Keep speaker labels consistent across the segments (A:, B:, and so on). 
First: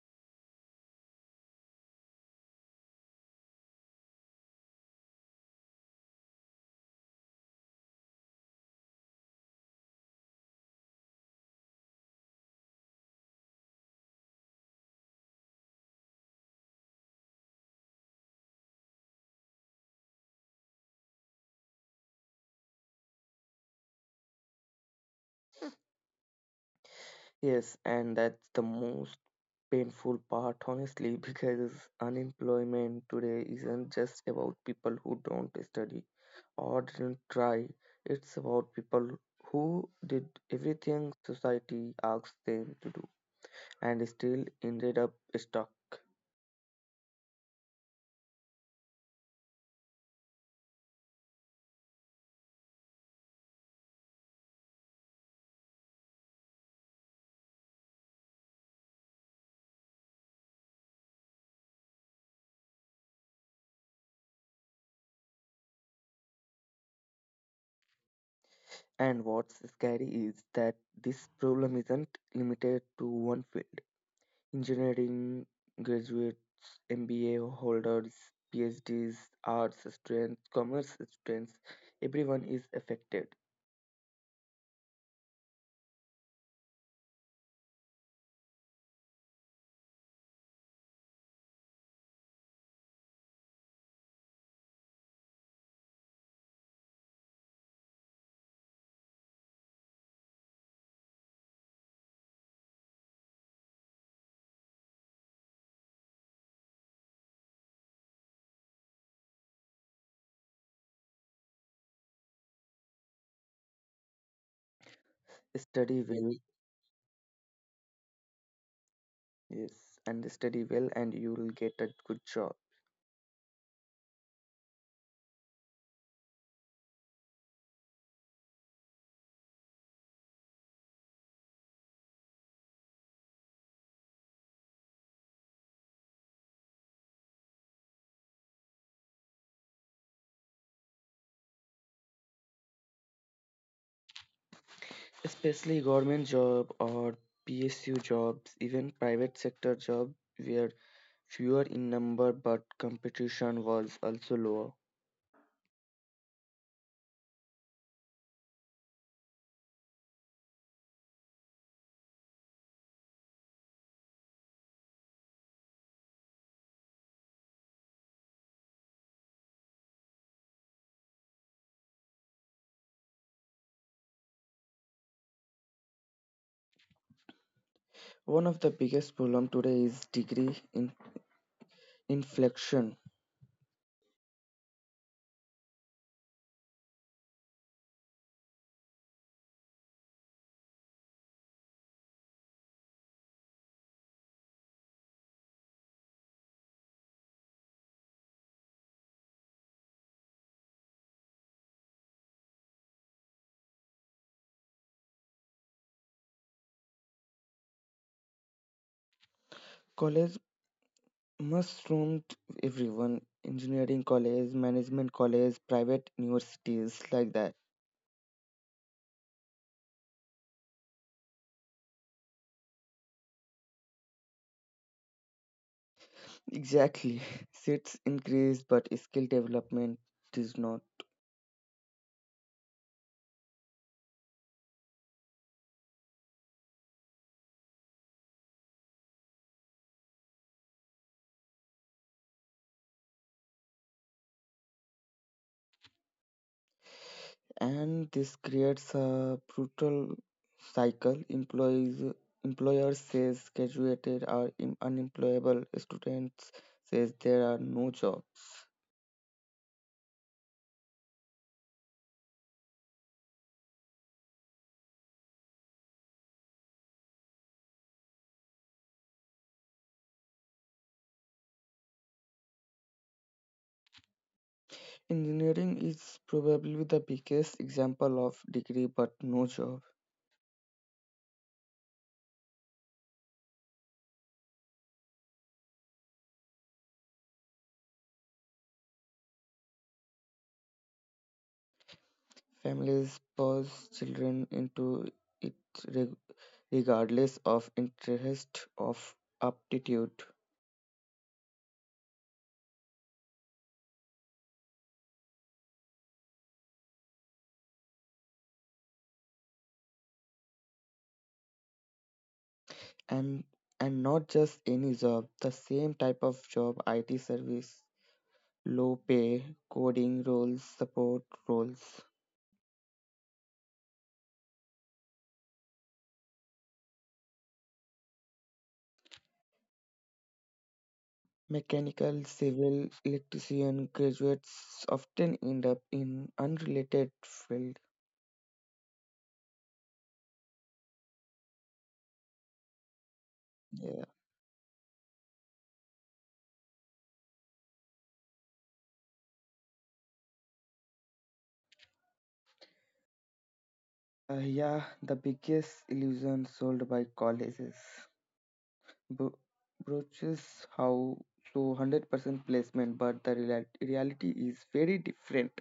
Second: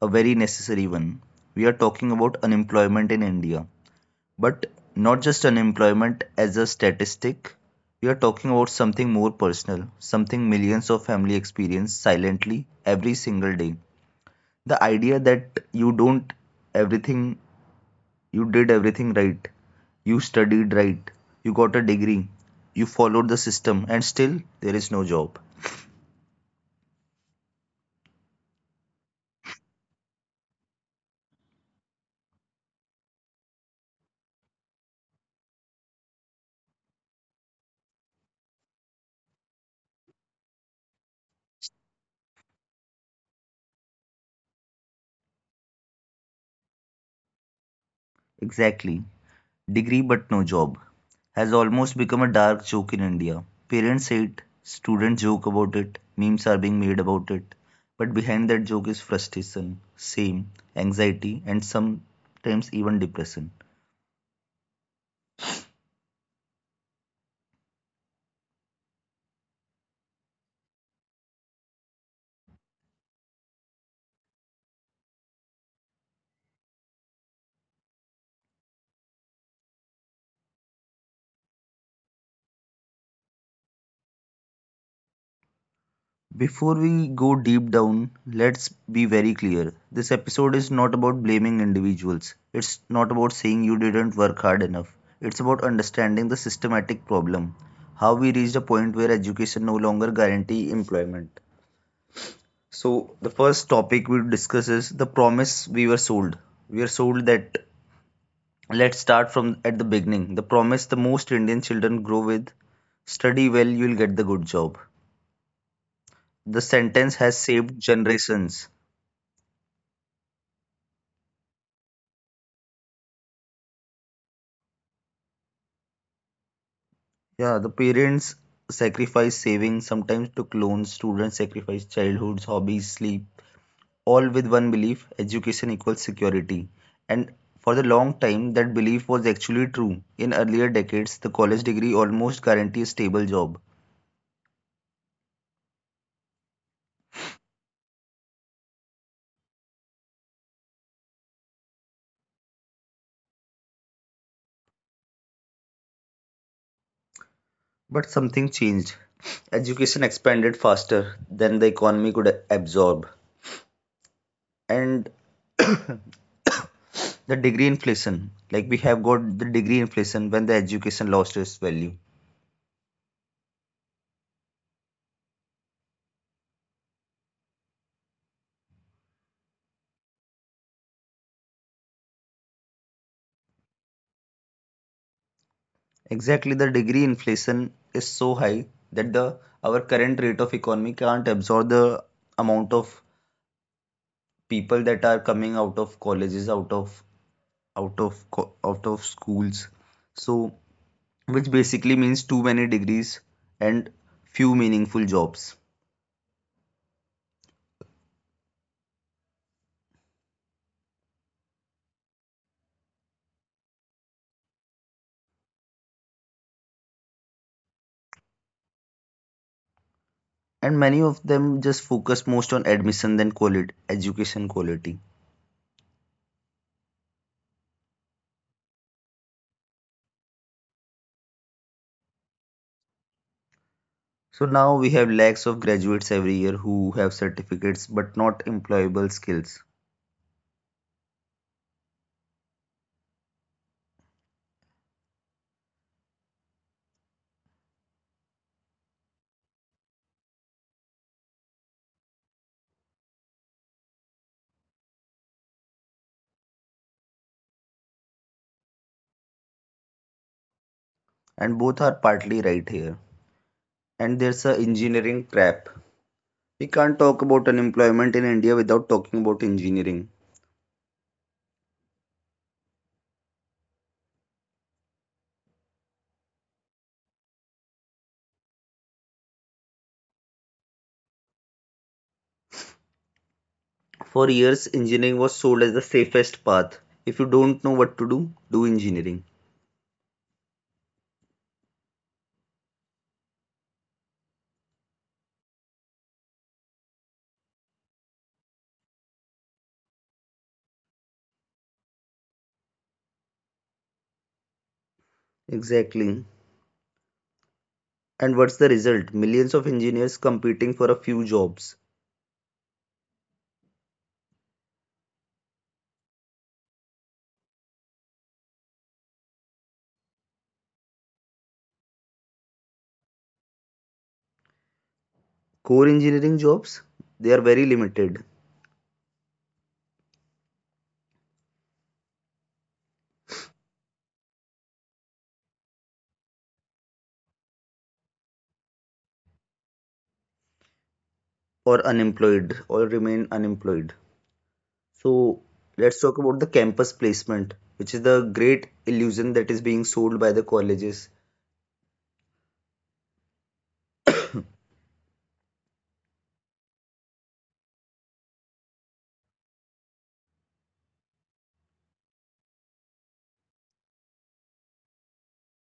A: a very necessary one. We are talking about unemployment in India, but not just unemployment as a statistic. We are talking about something more personal, something millions of families experience silently every single day. The idea that you don't everything, you did everything right, you studied right, you got a degree, you followed the system, and still there is no job.
B: Yes, and that's the most painful part, honestly, because unemployment today isn't just about people who don't study or didn't try, it's about people who did everything society asked them to do and still ended up stuck.
A: Exactly. Degree but no job. Has almost become a dark joke in India. Parents say it, students joke about it, memes are being made about it. But behind that joke is frustration, shame, anxiety, and sometimes even depression.
B: And what's scary is that this problem isn't limited to one field. Engineering graduates, MBA holders, PhDs, arts students, commerce students, everyone is affected.
A: Before we go deep down, let's be very clear. This episode is not about blaming individuals. It's not about saying you didn't work hard enough. It's about understanding the systematic problem. How we reached a point where education no longer guarantees employment. So the first topic we will discuss is the promise we were sold. We were sold that let's start from at the beginning. The promise the most Indian children grow with, study well, you'll get the good job.
B: Study
A: The
B: well,
A: sentence has saved generations.
B: yes, and study well, and you will get a good job.
A: Yeah, the parents sacrificed savings, sometimes took loans, students sacrificed childhoods, hobbies, sleep, all with one belief, education equals security. And for the long time, that belief was actually true. In earlier decades, the college degree almost guarantees a stable job.
B: Especially government job or PSU jobs, even private sector job were fewer in number, but competition was also lower.
A: But something changed. Education expanded faster than the economy could absorb. And the degree inflation, like we have got the degree inflation when the education lost its value.
B: One of the biggest problem today is degree in inflection.
A: Exactly, the degree inflation is so high that the our current rate of economy can't absorb the amount of people that are coming out of colleges, out of out of schools. So, which basically means too many degrees and few meaningful jobs.
B: College mushroomed, everyone, engineering college, management college, private universities, like that,
A: And many of them just focus most on admission than quality education quality.
B: exactly seats increase but skill development is not.
A: So now we have lakhs of graduates every year who have certificates but not employable skills.
B: And this creates a brutal cycle. Employees employers says graduated are unemployable. Students says there are no job.
A: And both are partly right here. And there's a engineering trap. We can't talk about unemployment in India without talking about engineering.
B: Engineering is probably the biggest example of degree but no job.
A: For years engineering was sold as the safest path. If you don't know what to do, do engineering.
B: Families push children into it, reg- regardless of interest of aptitude.
A: Exactly, and what's the result? Millions of engineers competing for a few jobs.
B: And and not just any job, the same type of job, IT service, low pay, coding roles, support roles.
A: Core engineering jobs, they are very limited
B: Mechanical, civil, electrician graduates often end up in unrelated field.
A: or unemployed or remain unemployed.
B: Yeah.
A: So let's talk about the campus placement, which is the great illusion that is being sold by the colleges.
B: Yeah, the biggest illusion sold by colleges. Bro- broaches how, so 100% placement, but the reality is very different.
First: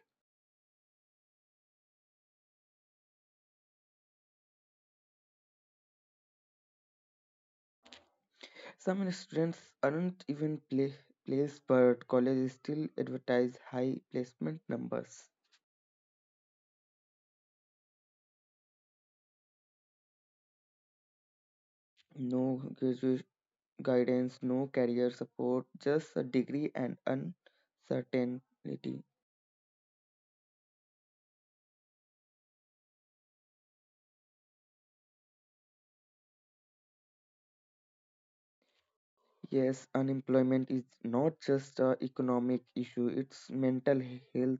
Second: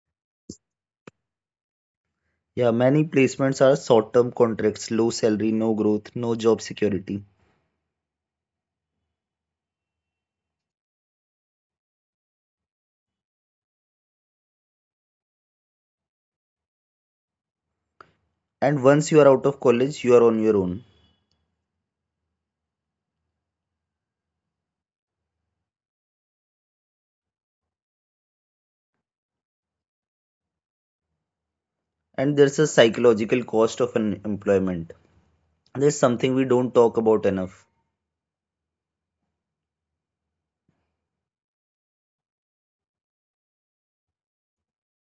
A: Yeah, many placements are short term contracts, low salary, no growth, no job security.
B: Some students aren't even placed, but colleges still advertise high placement numbers.
A: And once you are out of college, you are on your own.
B: No graduate guidance, no career support, just a degree and uncertainty.
A: And there's a psychological cost of unemployment. There's something we don't talk about enough.
B: Yes, unemployment is not just a economic issue, it's mental health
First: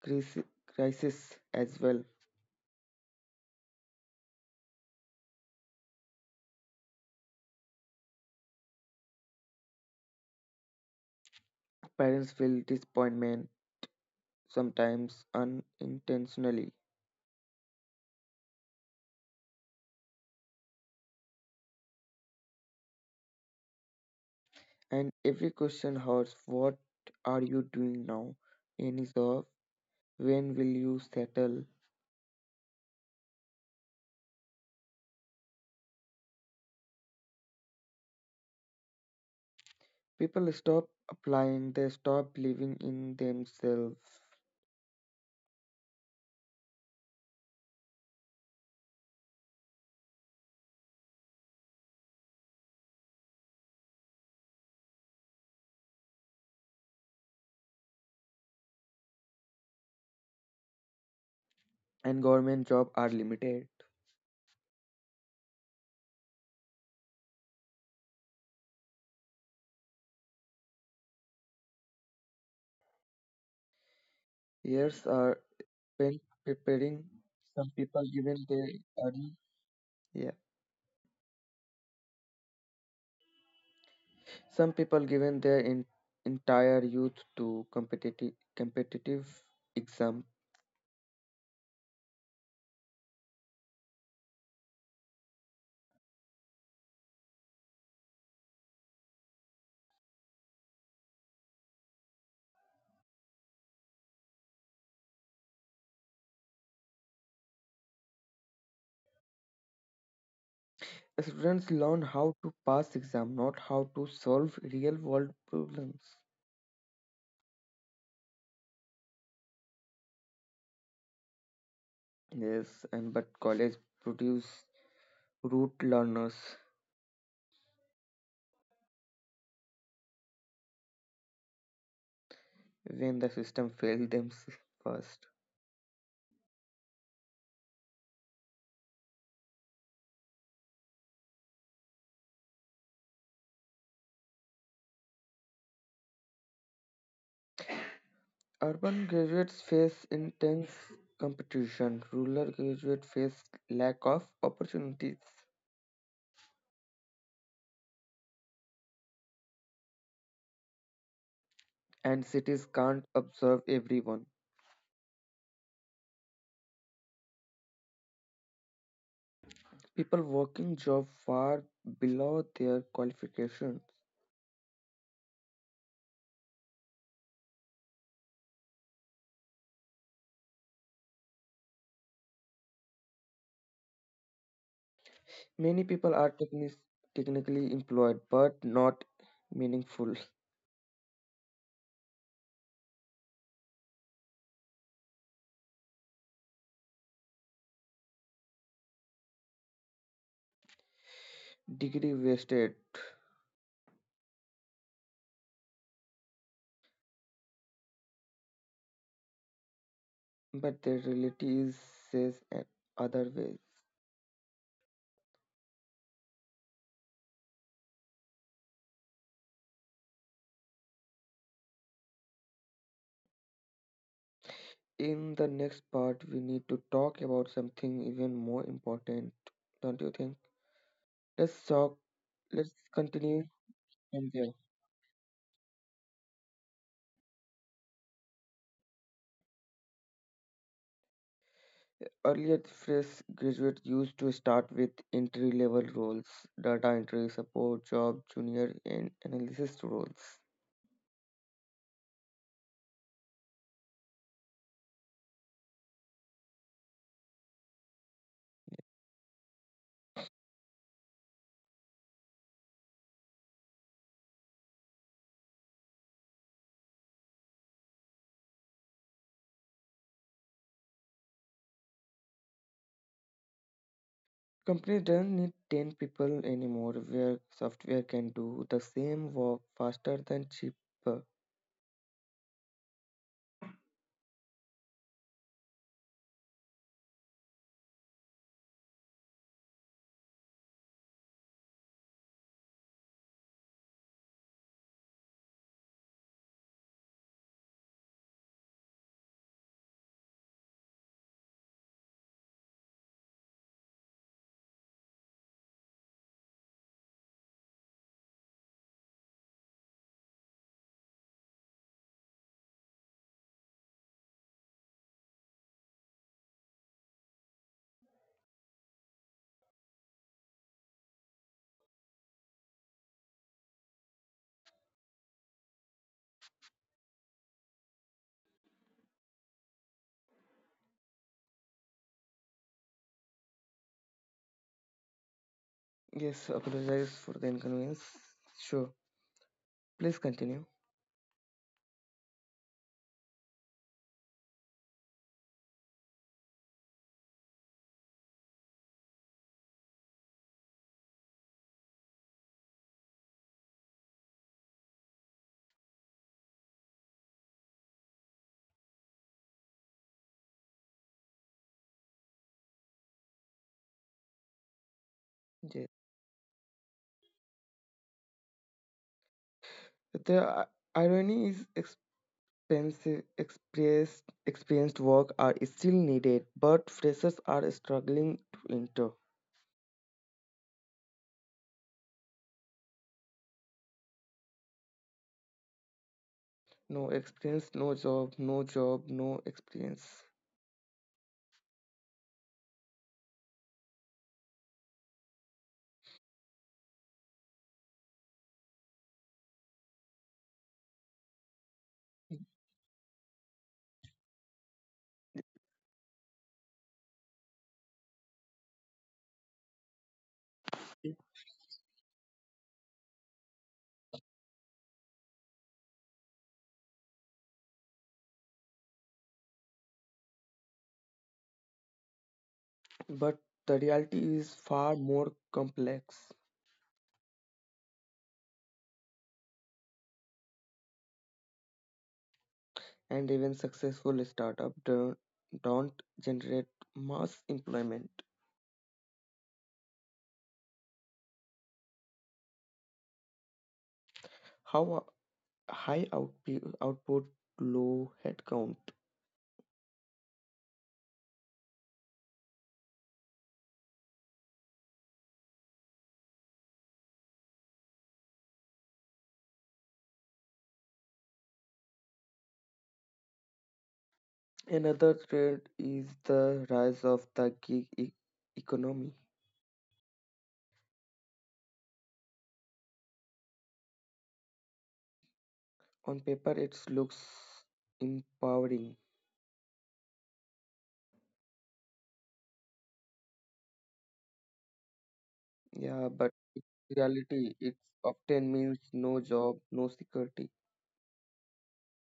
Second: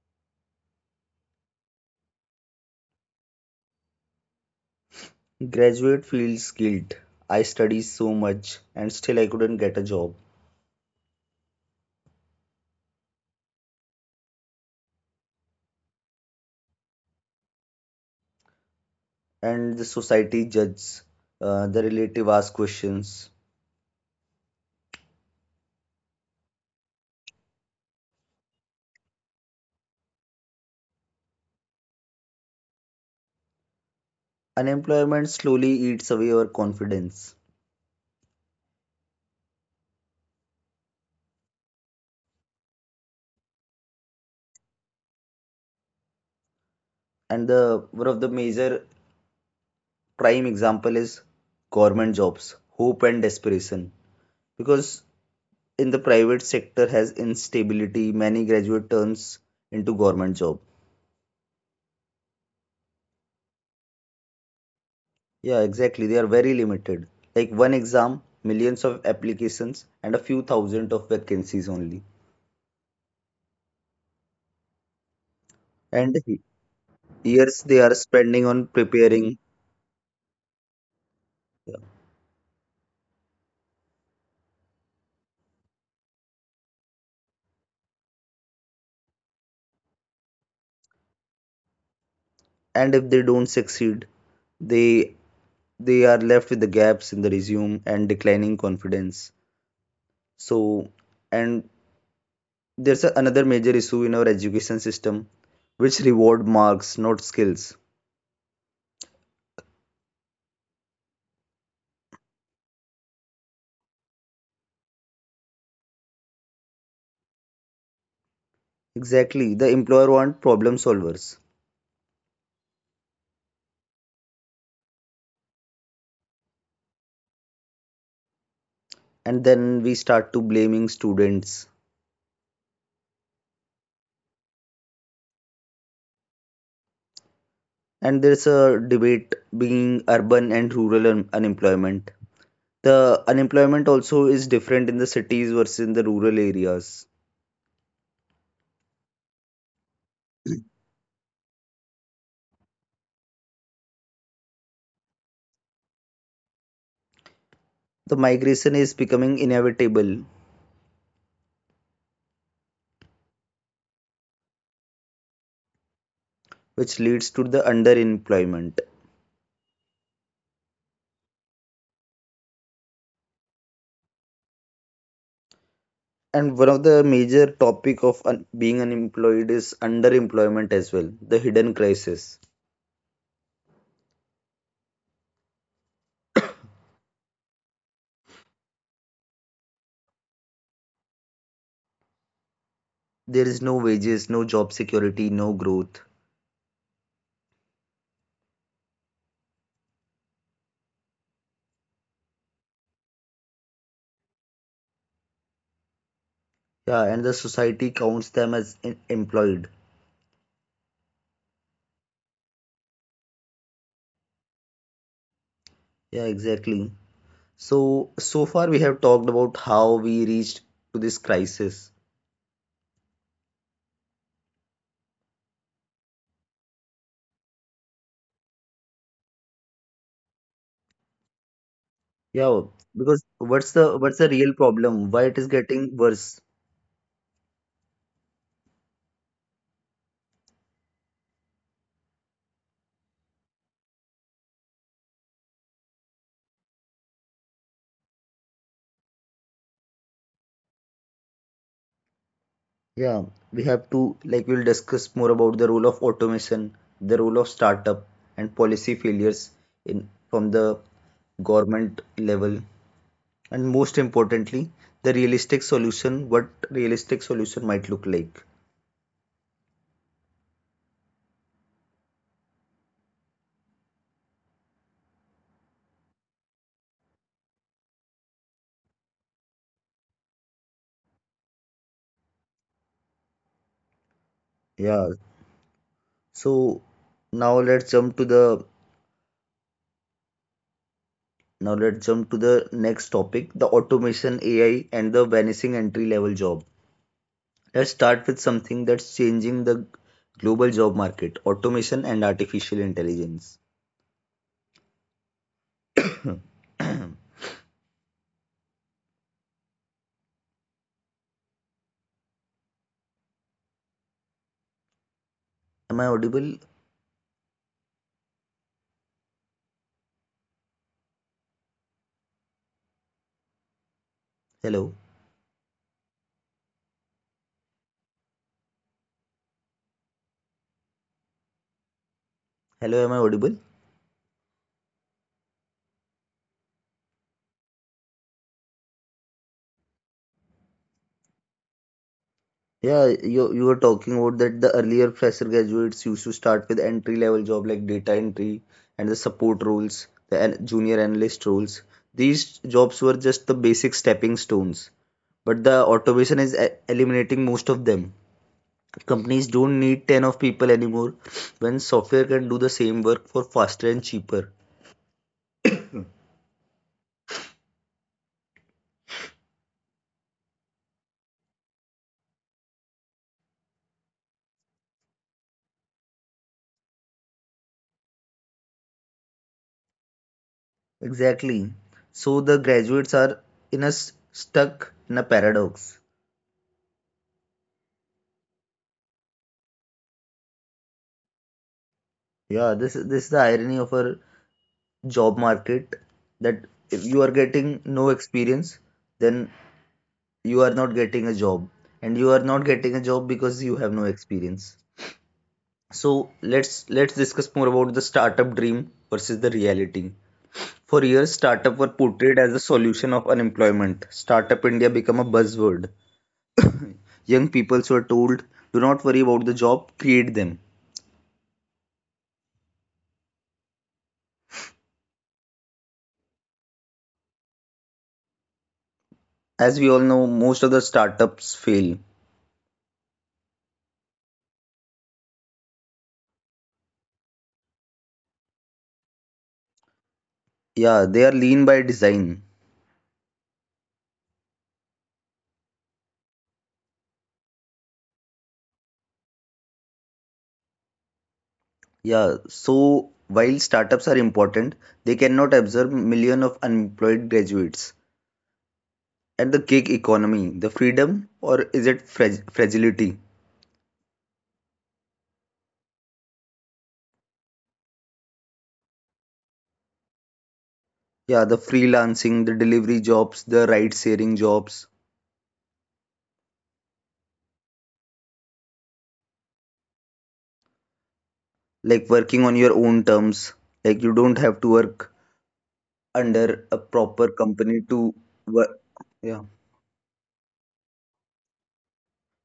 B: crisis crisis as well.
A: Graduate feels guilt. I studied so much and still I couldn't get a job.
B: Parents feel disappointment, sometimes unintentionally.
A: And the society judges. The relative ask questions.
B: And every question hurts. What are you doing now? Any job? When will you settle?
A: Unemployment slowly eats away our confidence.
B: People stop applying, they stop believing in themselves,
A: And the one of the major prime example is government jobs, hope and desperation. Because in the private sector has instability, many graduate turns into government job.
B: and government jobs are limited.
A: Yeah, exactly. They are very limited. Like one exam, millions of applications and a few thousand of vacancies only.
B: Years are
A: And
B: spent preparing,
A: years they
B: some
A: are
B: people
A: spending
B: given
A: on
B: their
A: preparing.
B: early, yeah. Some people given their entire youth to competitive exam.
A: And if they don't succeed, they are left with the gaps in the resume and declining confidence. So and there's another major issue in our education system which reward marks not skills.
B: Students learn how to pass exam, not how to solve real world problems.
A: Exactly, the employer want problem solvers.
B: Yes, and but college produce root learners
A: And then we start to blaming students.
B: when the system fails them first.
A: And there's a debate being urban and rural unemployment. The unemployment also is different in the cities versus in the rural areas.
B: Urban graduates face intense competition. Rural graduates face lack of opportunities,
A: The migration is becoming inevitable,
B: and cities can't absorb everyone.
A: which leads to the underemployment.
B: People working job far below their qualifications.
A: And one of the major topic of being unemployed is underemployment as well, the hidden crisis.
B: Many people are technically employed but not meaningful,
A: There is no wages no job security no growth.
B: degree wasted,
A: Yeah, and the society counts them as employed.
B: but the reality is says other way.
A: Yeah, exactly. So so far we have talked about how we reached to this crisis.
B: In the next part, we need to talk about something even more important, don't you think? Let's talk, let's
A: Yeah, because
B: continue
A: what's the
B: from there.
A: real problem, why it is getting worse?
B: Earlier, the phrase graduate used to start with entry level roles, data entry, support job, junior, and analysis roles.
A: Yeah, we have to, like, we'll discuss more about the role of automation, the role of startup, and policy failures in from the government level. And most importantly, the realistic solution, what realistic solution might look like.
B: Companies don't need 10 people anymore where software can do the same work faster than cheaper.
A: Yeah. So now let's jump to the now let's jump to the next topic, the automation, AI, and the vanishing entry-level job. Let's start with something that's changing the global job market, automation and artificial intelligence. Am I audible? Hello. Hello, am I audible?
B: Yes, apologize for the inconvenience. Sure, please continue.
A: Yeah, you were talking about that the earlier fresher graduates used to start with entry level job like data entry and the support roles, the junior analyst roles. These jobs were just the basic stepping stones, but the automation is eliminating most of them. Companies don't need 10 of people anymore when software can do the same work for faster and cheaper.
B: Yes. The irony is expensive experienced work are still needed, but freshers are struggling to enter.
A: Exactly. So the graduates are in a stuck in a paradox.
B: No experience, no job, no job, no experience.
A: Yeah, this is the irony of our job market that if you are getting no experience, then you are not getting a job, and you are not getting a job because you have no experience. So let's discuss more about the startup dream versus the reality. For years, startup were portrayed as the solution of unemployment. Startup India became a buzzword. Young people were told, "Do not worry about the job, create them."
B: But the reality is far more complex.
A: As we all know, most of the startups fail.
B: And even successful startups don't generate mass employment.
A: Yeah, they are lean by design.
B: How high output, low headcount.
A: Yeah, so while startups are important, they cannot absorb millions of unemployed graduates. And the gig economy, the freedom, or is it fragility?
B: Another trend is the rise of the gig economy.
A: Yeah, the freelancing, the delivery jobs, the ride sharing jobs,
B: On paper, it looks empowering,
A: like working on your own terms, like you don't have to work
B: yeah, but
A: under a
B: in
A: proper company
B: reality, it
A: to work.
B: often means
A: Yeah,
B: no job, no security,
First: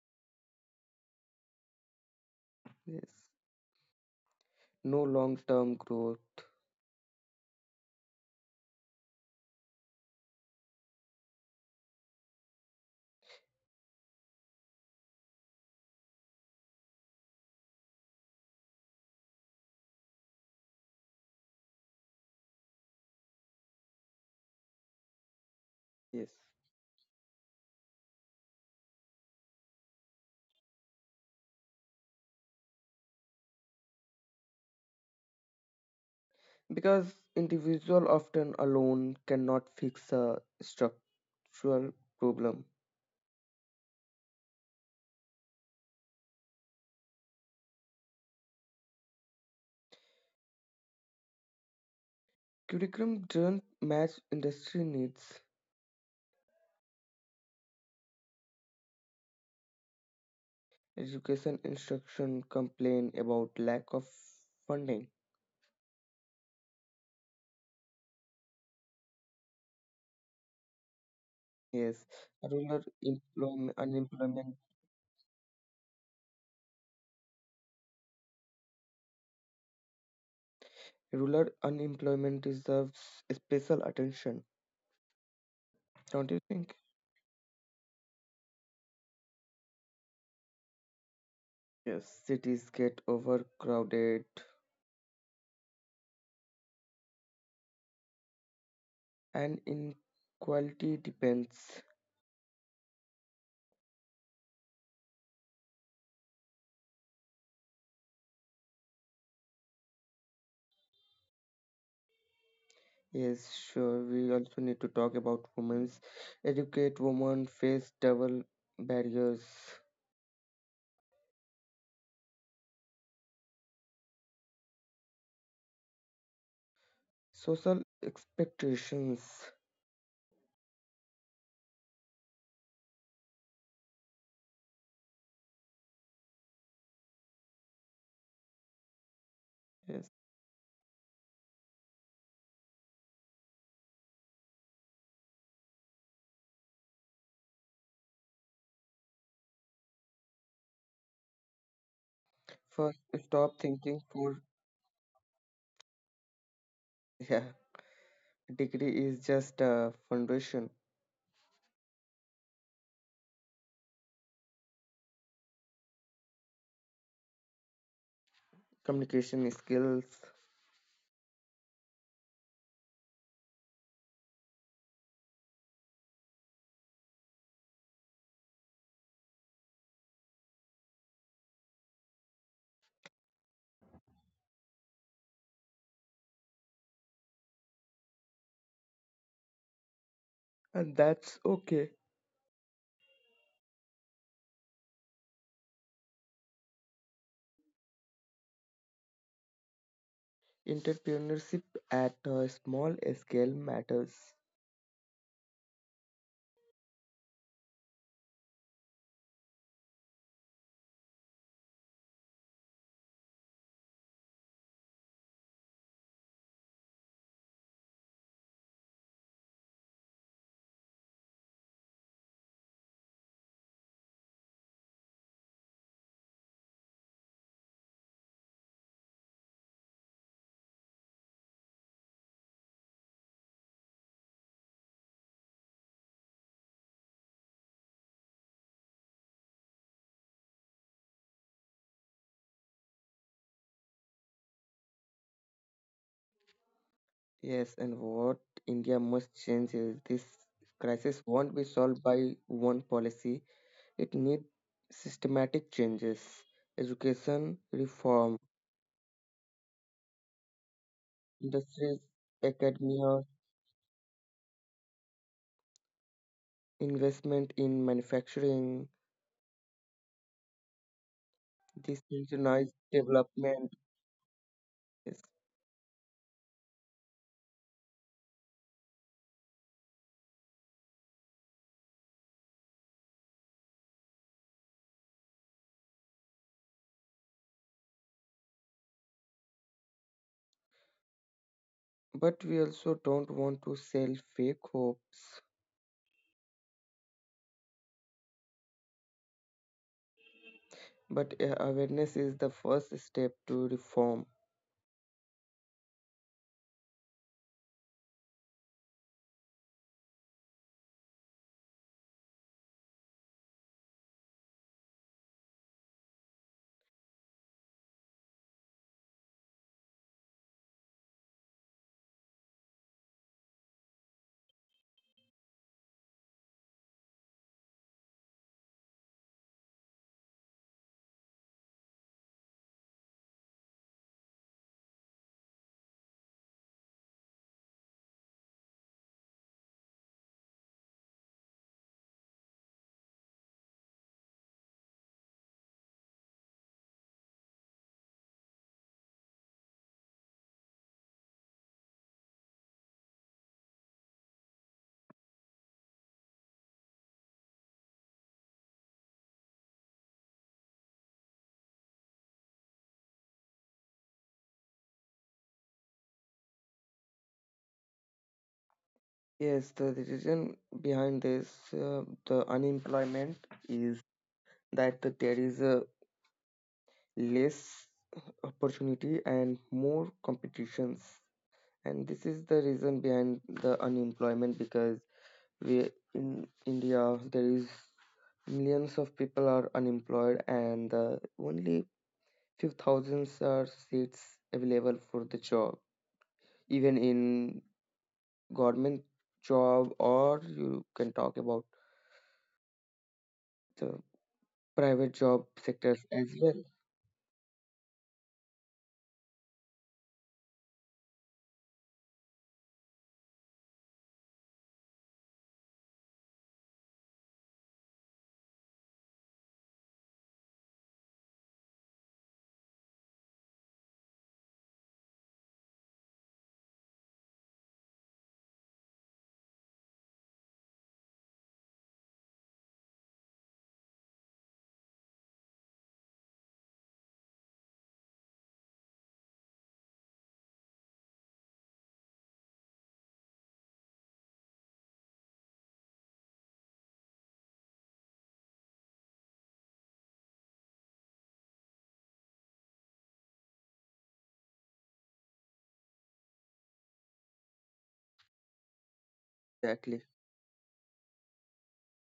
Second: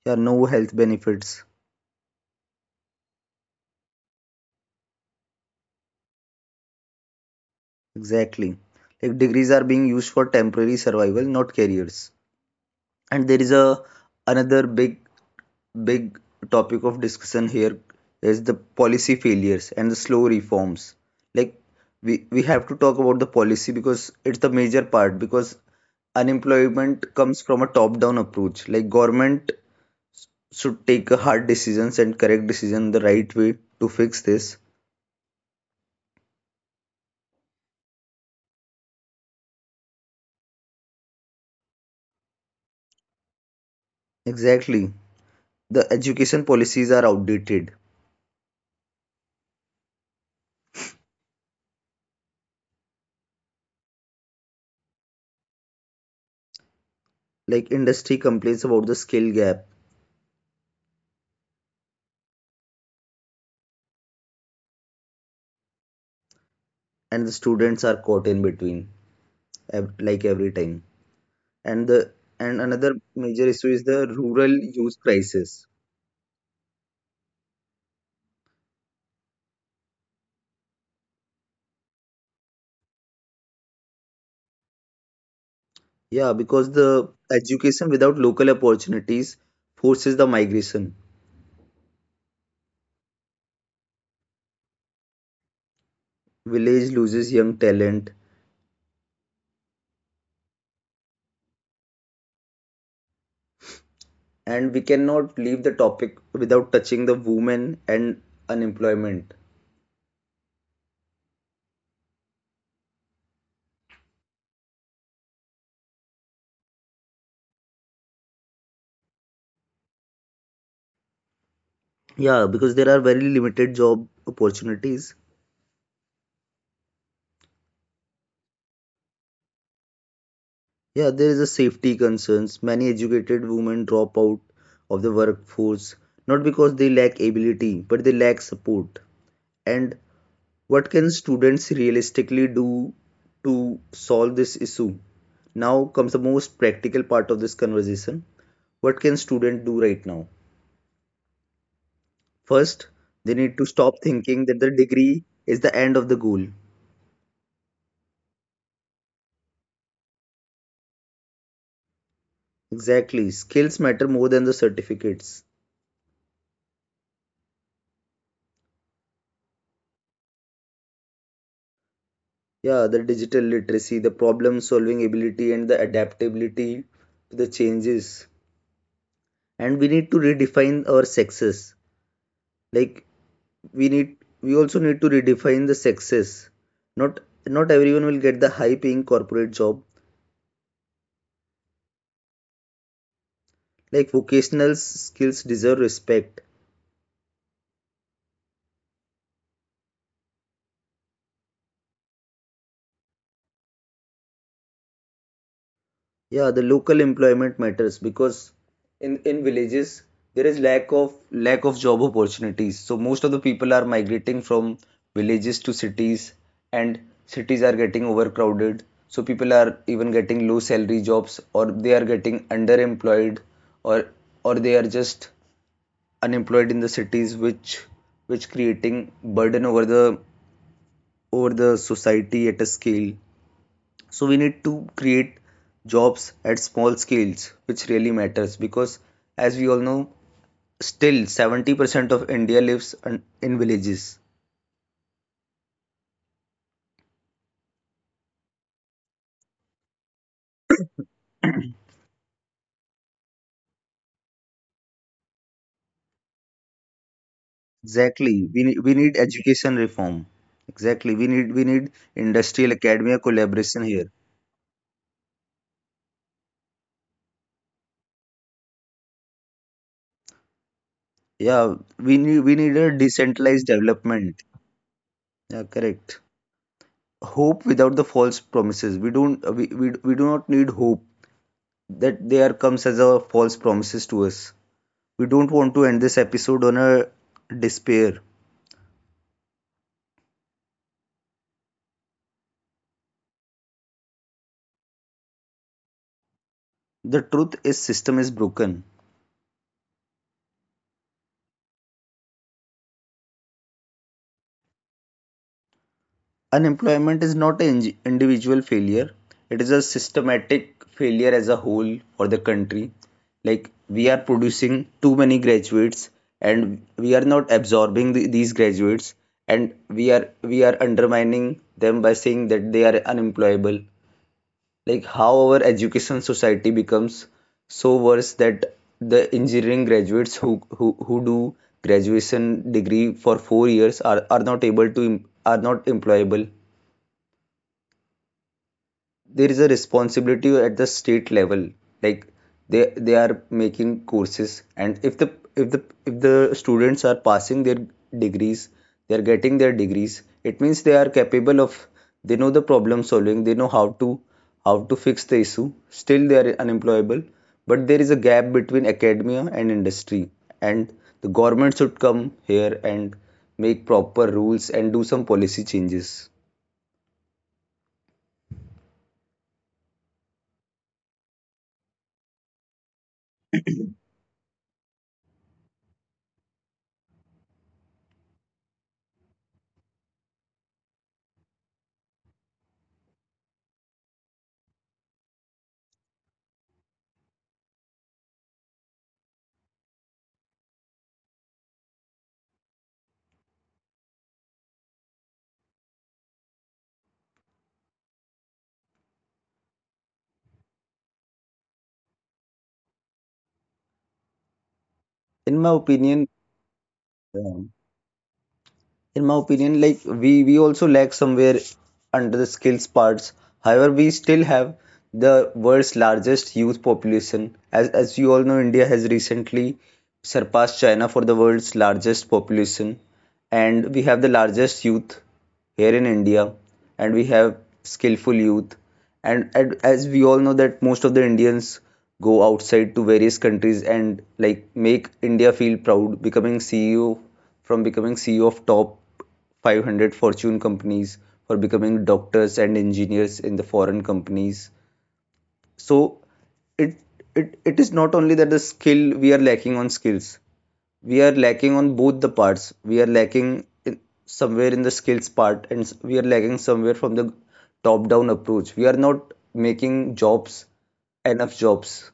A: yeah, no health benefits.
B: yes, no long-term growth.
A: Exactly. Like degrees are being used for temporary survival, not careers. And there is a another big topic of discussion here is the policy failures and the slow reforms. Like we have to talk about the policy because it's the major part because
B: Yes.
A: unemployment comes from a top down approach. Like government should take hard decisions and correct decision the right way to fix this.
B: Because individual often alone cannot fix a structural problem.
A: Exactly. The education policies are outdated.
B: Curriculum doesn't match industry needs.
A: Like industry complains about the skill gap
B: Education instruction complain about lack of funding.
A: and the students are caught in between like every time. and
B: Yes,
A: the and
B: rural
A: another major
B: employment,
A: issue is the
B: unemployment.
A: rural youth crisis.
B: Rural unemployment deserves special attention. Don't you
A: Yeah,
B: think?
A: because the education without local opportunities forces the migration.
B: Yes, cities get overcrowded
A: Village loses young talent.
B: and inequality depends.
A: And we cannot leave the topic without touching the women and unemployment.
B: Yes, sure. We also need to talk about women's, educate women face double barriers.
A: Yeah, because there are very limited job opportunities.
B: Social expectations.
A: Yeah, there is a safety concerns, many educated women drop out of the workforce not because they lack ability but they lack support. And
B: Yes.
A: what can students realistically do to solve this issue? Now comes the most practical part of this conversation. What can student do right now? First,
B: First,
A: they need
B: stop
A: to stop
B: thinking for,
A: thinking that the degree is the end of the goal.
B: yeah, degree is just a foundation.
A: Exactly. Skills matter more than the certificates.
B: Communication skills,
A: Yeah, the digital literacy, the problem solving ability, and the adaptability to the changes. And we need to redefine our success. Like, we need we also need to redefine the success. Not Not everyone will get the high paying corporate job.
B: and that's okay.
A: Like vocational skills deserve respect.
B: Entrepreneurship at a small scale matters.
A: Yeah, the local employment matters because in villages there is lack of job opportunities. So most of the people are migrating from villages to cities and cities are getting overcrowded. So people are even getting low salary jobs, or they are getting underemployed or or they are just unemployed in the cities, which creating burden over the society at a scale. So we need to create jobs at small scales, which really matters because, as we all know, still 70% of india lives in villages.
B: Yes, and what India must change is this crisis won't be solved by one policy. It needs systematic changes, education reform,
A: Exactly, we need education reform. Exactly, we need
B: industries,
A: industrial academia
B: academia,
A: collaboration here.
B: investment in manufacturing,
A: Yeah, we need
B: decentralized
A: a decentralized
B: development.
A: development.
B: Yes.
A: Yeah, correct. Hope without the false promises. We don't we, we, we do not need hope that there comes as a false promises to us. We don't want to end this episode on a despair.
B: But we also don't want to sell fake hopes.
A: The truth is system is broken.
B: But awareness is the first step to reform.
A: Unemployment is not an individual failure, it is a systematic failure as a whole for the country. Like, we are producing too many graduates, and we are not absorbing these graduates, and we are undermining them by saying that they are unemployable. Like, how our education society becomes so worse that the engineering graduates who do graduation degree for 4 years are not able to are not employable. There is a responsibility at the state level. Like, they are making courses, and if the if the if the students are passing their degrees, they are getting their degrees, it means they are capable of, they know the problem solving, they know how to fix the issue, still they are unemployable. But there is a gap between academia and industry, and the government should come here and make proper rules and do some policy changes.
B: Yes, the reason behind this, the unemployment is that there is a less opportunity and more competitions, and this is the reason behind the unemployment because we in India there is millions of people are unemployed and only few thousands are seats available for the job, even in government job or you can talk about the private job
A: In my
B: sectors
A: opinion,
B: as well.
A: um, in my opinion, like, we also lack somewhere under the skills parts. However, we still have the world's largest youth population. As you all know, india has recently surpassed china for the world's largest population, and we have the largest youth here in India, and we have skillful youth. And as we all know that most of the Indians go outside to various countries and like make India feel proud, becoming CEO, from becoming CEO of top 500 Fortune companies, for becoming doctors and engineers in the foreign companies. So it it is not only that the skill, we are lacking on skills, we are lacking on both the parts. We are lacking in somewhere in the skills part, and we are lacking somewhere from the top-down approach. We are not
B: Exactly,
A: making jobs, enough jobs.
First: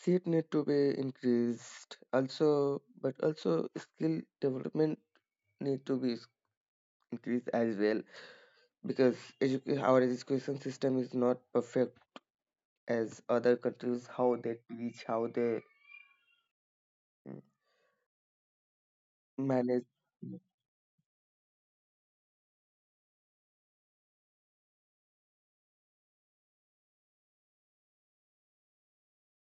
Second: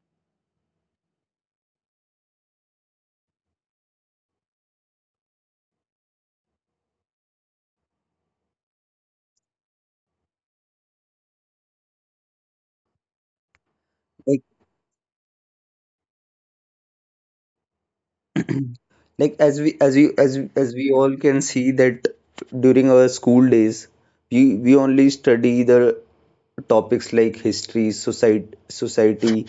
B: seat need to be increased also but also skill development need to be increased as well, because our education system is not perfect as other countries how
A: Like
B: they teach, how they mm,
A: like as we
B: manage.
A: as we as we- as we all can see that during our school days, we only study the topics like history, society,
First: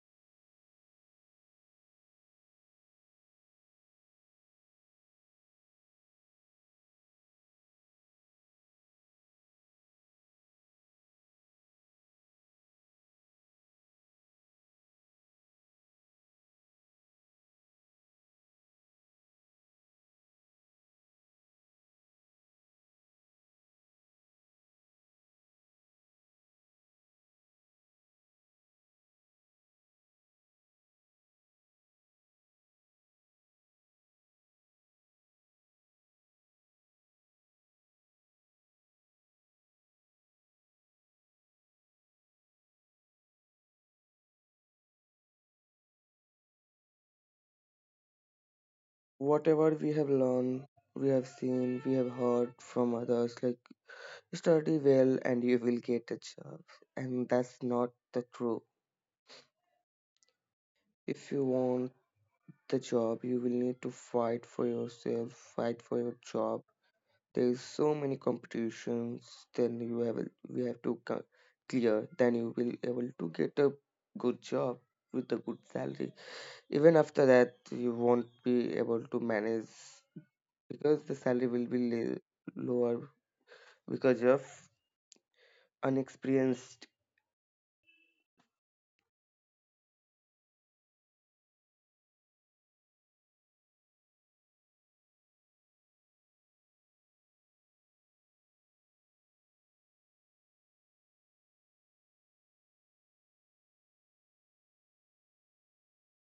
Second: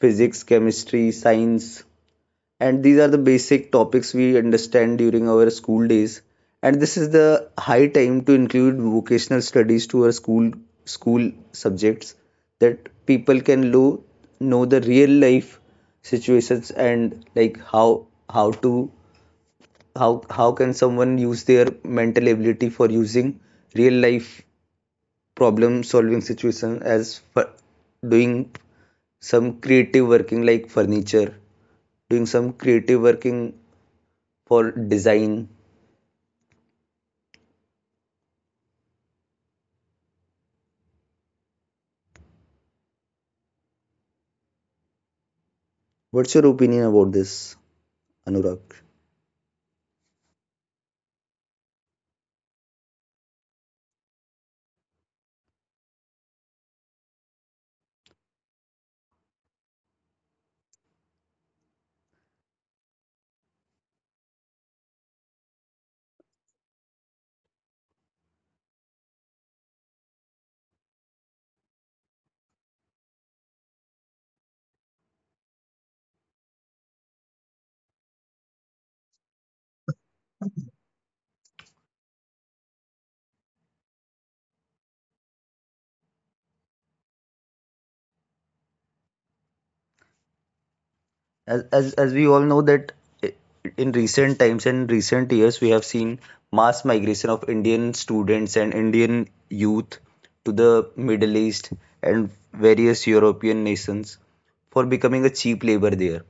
A: physics, chemistry, science, and these are the basic topics we understand during our school days. And this is the high time to include vocational studies to our school subjects, that people can know the real life situations, and like, how to how how can someone use their mental ability for using real life problem solving situation, as for doing some creative working like furniture, doing some creative working for design. What's your opinion about this, Anurag?
B: Whatever we have learned, we have seen, we have heard from others like study well and you will get a job, and that's not the truth. If you want the job you will need to fight for yourself, fight for your job. There is so many competitions. Then you have, we have to clear. Then you will able to get a good job with a good salary. Even after that, you won't be able to manage because the salary will be lower because you're unexperienced.
A: As we all know that in recent times and recent years, we have seen mass migration of Indian students and Indian youth to the Middle East and various European nations for becoming a cheap labor there.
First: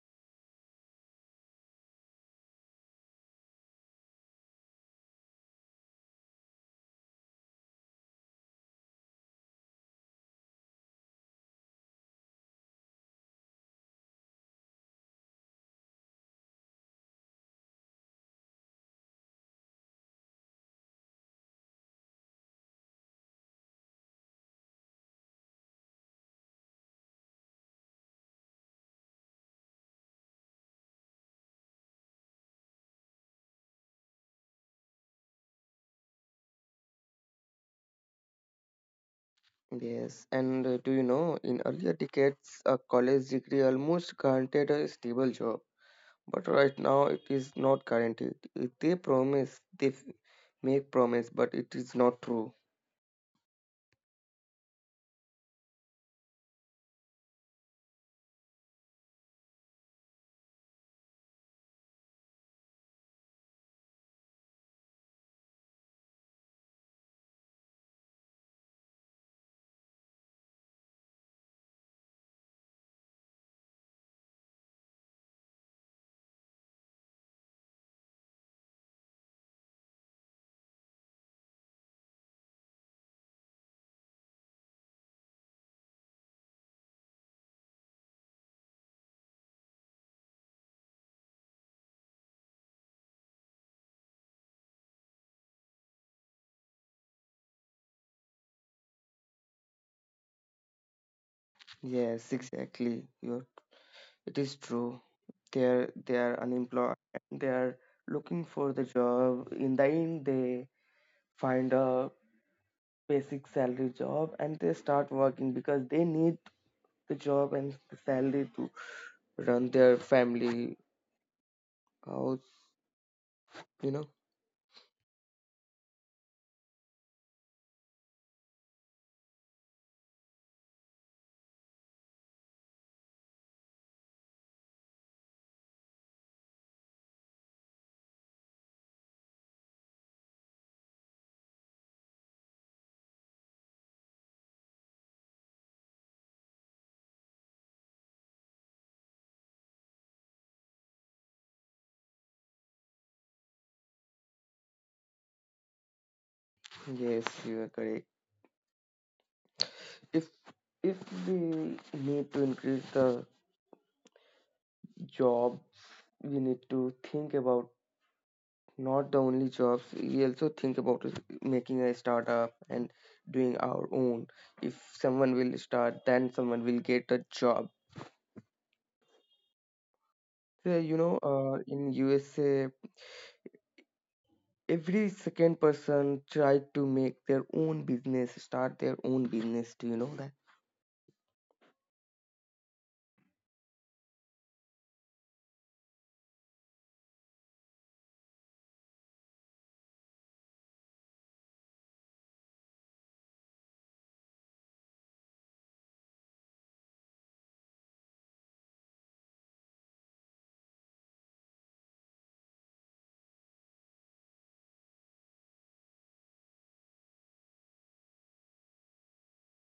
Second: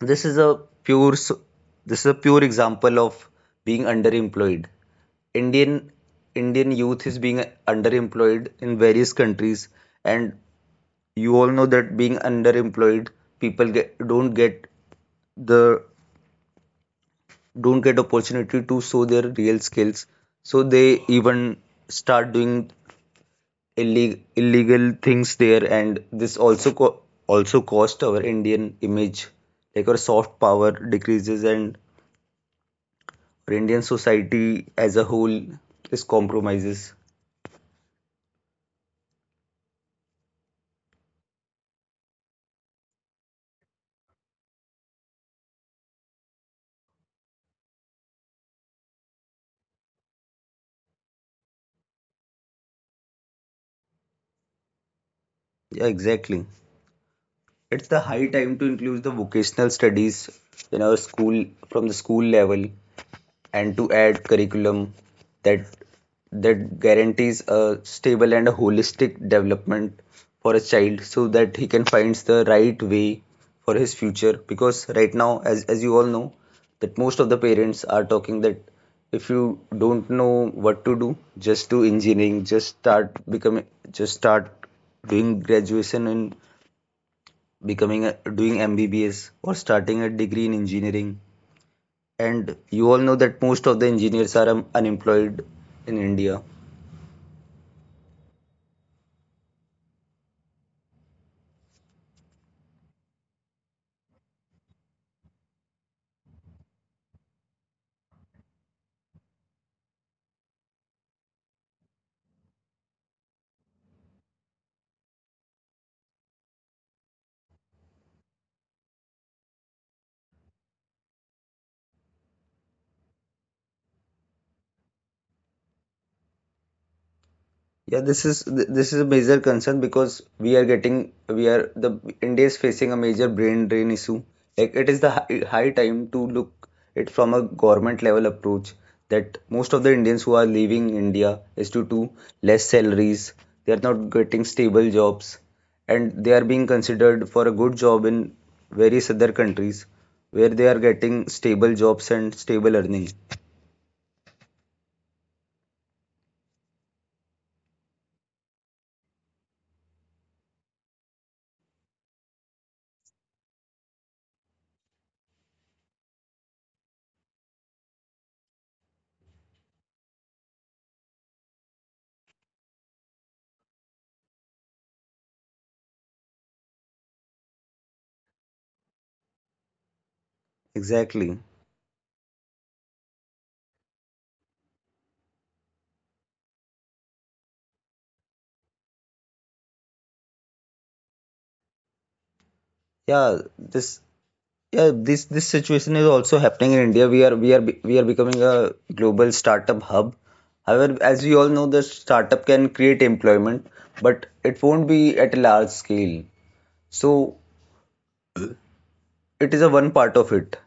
A: This is a pure this is a pure example of being underemployed. Indian Indian youth is being underemployed in various countries, and you all know that being underemployed, people get don't get the don't get opportunity to show their real skills, so they even start doing illegal things there, and this also also cost our indian image. Like, our soft power decreases, and our indian society as a whole is compromises.
B: Yes, and do you know in earlier decades, a college degree almost guaranteed a stable job but right now it is not guaranteed. If they promise, they make promise, but it is not true.
A: Yeah, exactly, it's the high time to include the vocational studies in our school from the school level, and to add curriculum that guarantees a stable and a holistic development for a child, so that he can find the right way for his future. Because right now, as you all know that most of the parents are talking that, if you don't know what to do, just do engineering, just start becoming, just start doing graduation and becoming a, doing mbbs or starting a degree in engineering. And you all know that most of the engineers are unemployed in India.
B: Yes, exactly. It is true. They are unemployed. They are looking for the job. In the end, they find a basic salary job and they start working because they need the job and the salary to run their family house. You know.
A: Yeah, this is a major concern, because we are getting we are the India is facing a major brain drain issue. Like, it is the high time to look it from a government level approach, that most of the Indians who are leaving India is due to less salaries. They are not getting stable jobs, and they are being considered for a good job in various other countries where they are getting stable jobs and stable earning.
B: Yes, you are correct. If if they need to increase the job, we need to think about not the only jobs, we also think about is making a startup and doing our own. If someone will start then someone will get a job. So, you know,
A: Exactly.
B: in USA every second person try to make their own business, start their own business, do you know that?
A: Yeah, this this situation is also happening in India. We are becoming a global startup hub. However, as we all know, the startup can create employment, but it won't be at a large scale. So it is a one part of it.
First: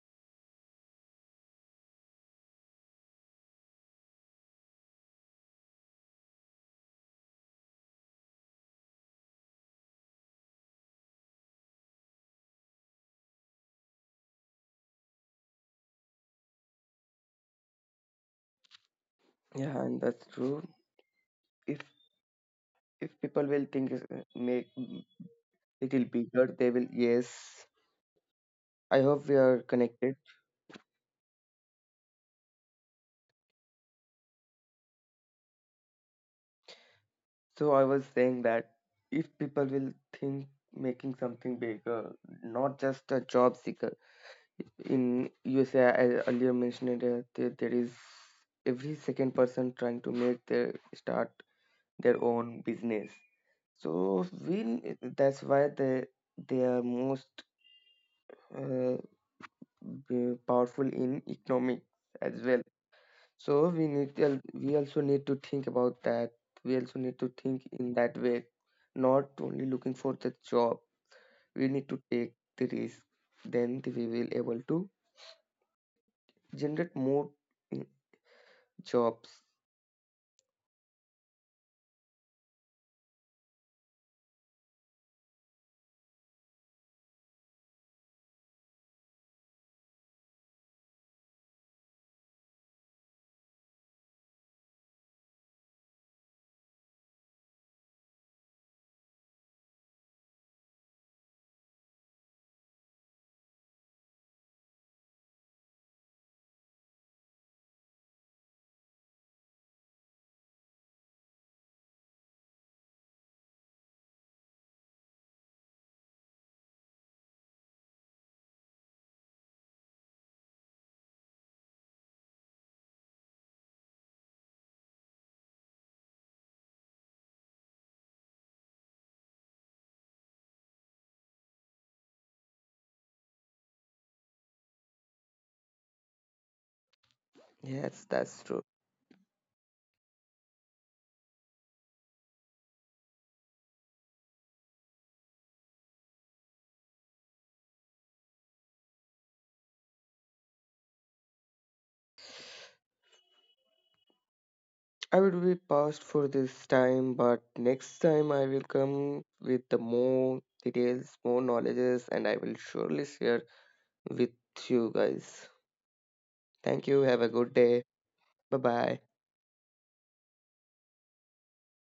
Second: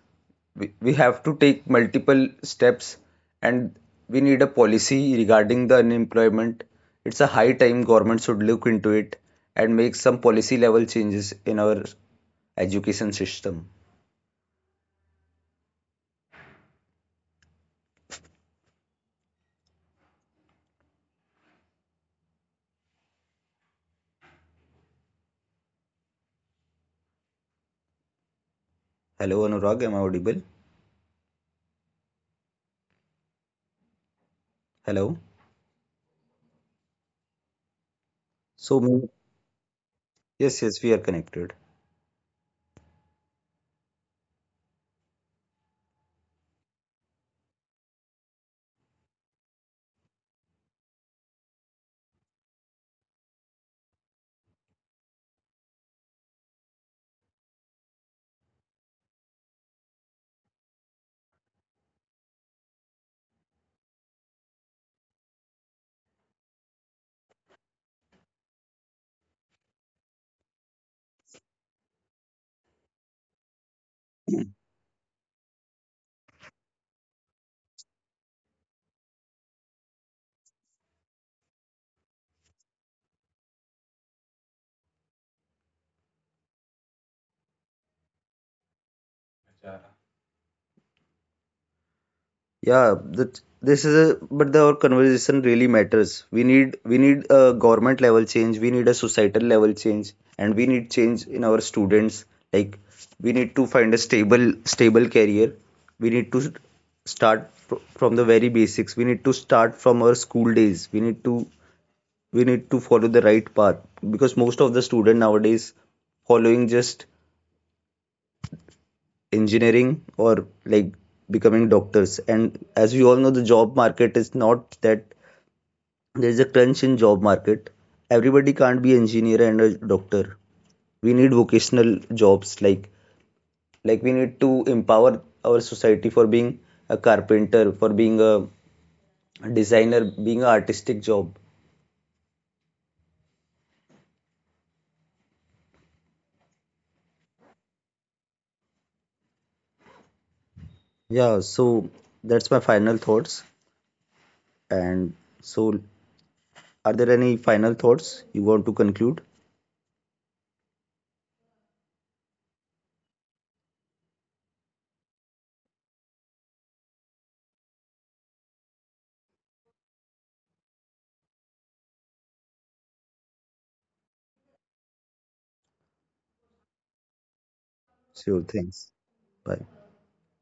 A: We have to take multiple steps, and we need a policy regarding the unemployment. It's a high time government should look into it and make some policy level changes in our education system.
B: Yeah, and that's true. If if people will think make little bigger, they will.
A: Hello, Anurag. Am I
B: Yes.
A: audible?
B: I hope we are connected.
A: Hello. So. Mm. Yes, yes, we are
B: So I was
A: connected.
B: saying that if people will think making something bigger, not just a job seeker. In USA, I earlier mentioned that there is every second person trying to make their start their own business. So we, that's why they are most uh, powerful in economics as well. So we also need to think about that. We also need to think in that way, not only looking for the job. We need to take the risk. Then we will able to generate more mm, jobs.
A: Yeah, that this is a but the, our conversation really matters. We need a government level change. We need a societal level change, and we need change in our students. Like, we need to find a stable career. We need to start from the very basics. We need to start from our school days. We need to follow the right path, because most of the student nowadays following just engineering, or like becoming doctors, and as we all know, the job market is not that, there's a crunch in job market, everybody can't be an engineer and a doctor. We need vocational jobs like we need to empower our society for being a carpenter, for being a designer, being an artistic job.
B: Yes, that's true.
A: Yeah, so that's my final thoughts, and so, are there any final thoughts you want to conclude?
B: I will be paused for this time, but next time I will come with the more details, more knowledges, and I will surely share with you guys. Thank you. Have a good day. Bye bye.
A: Sure, thanks. Bye.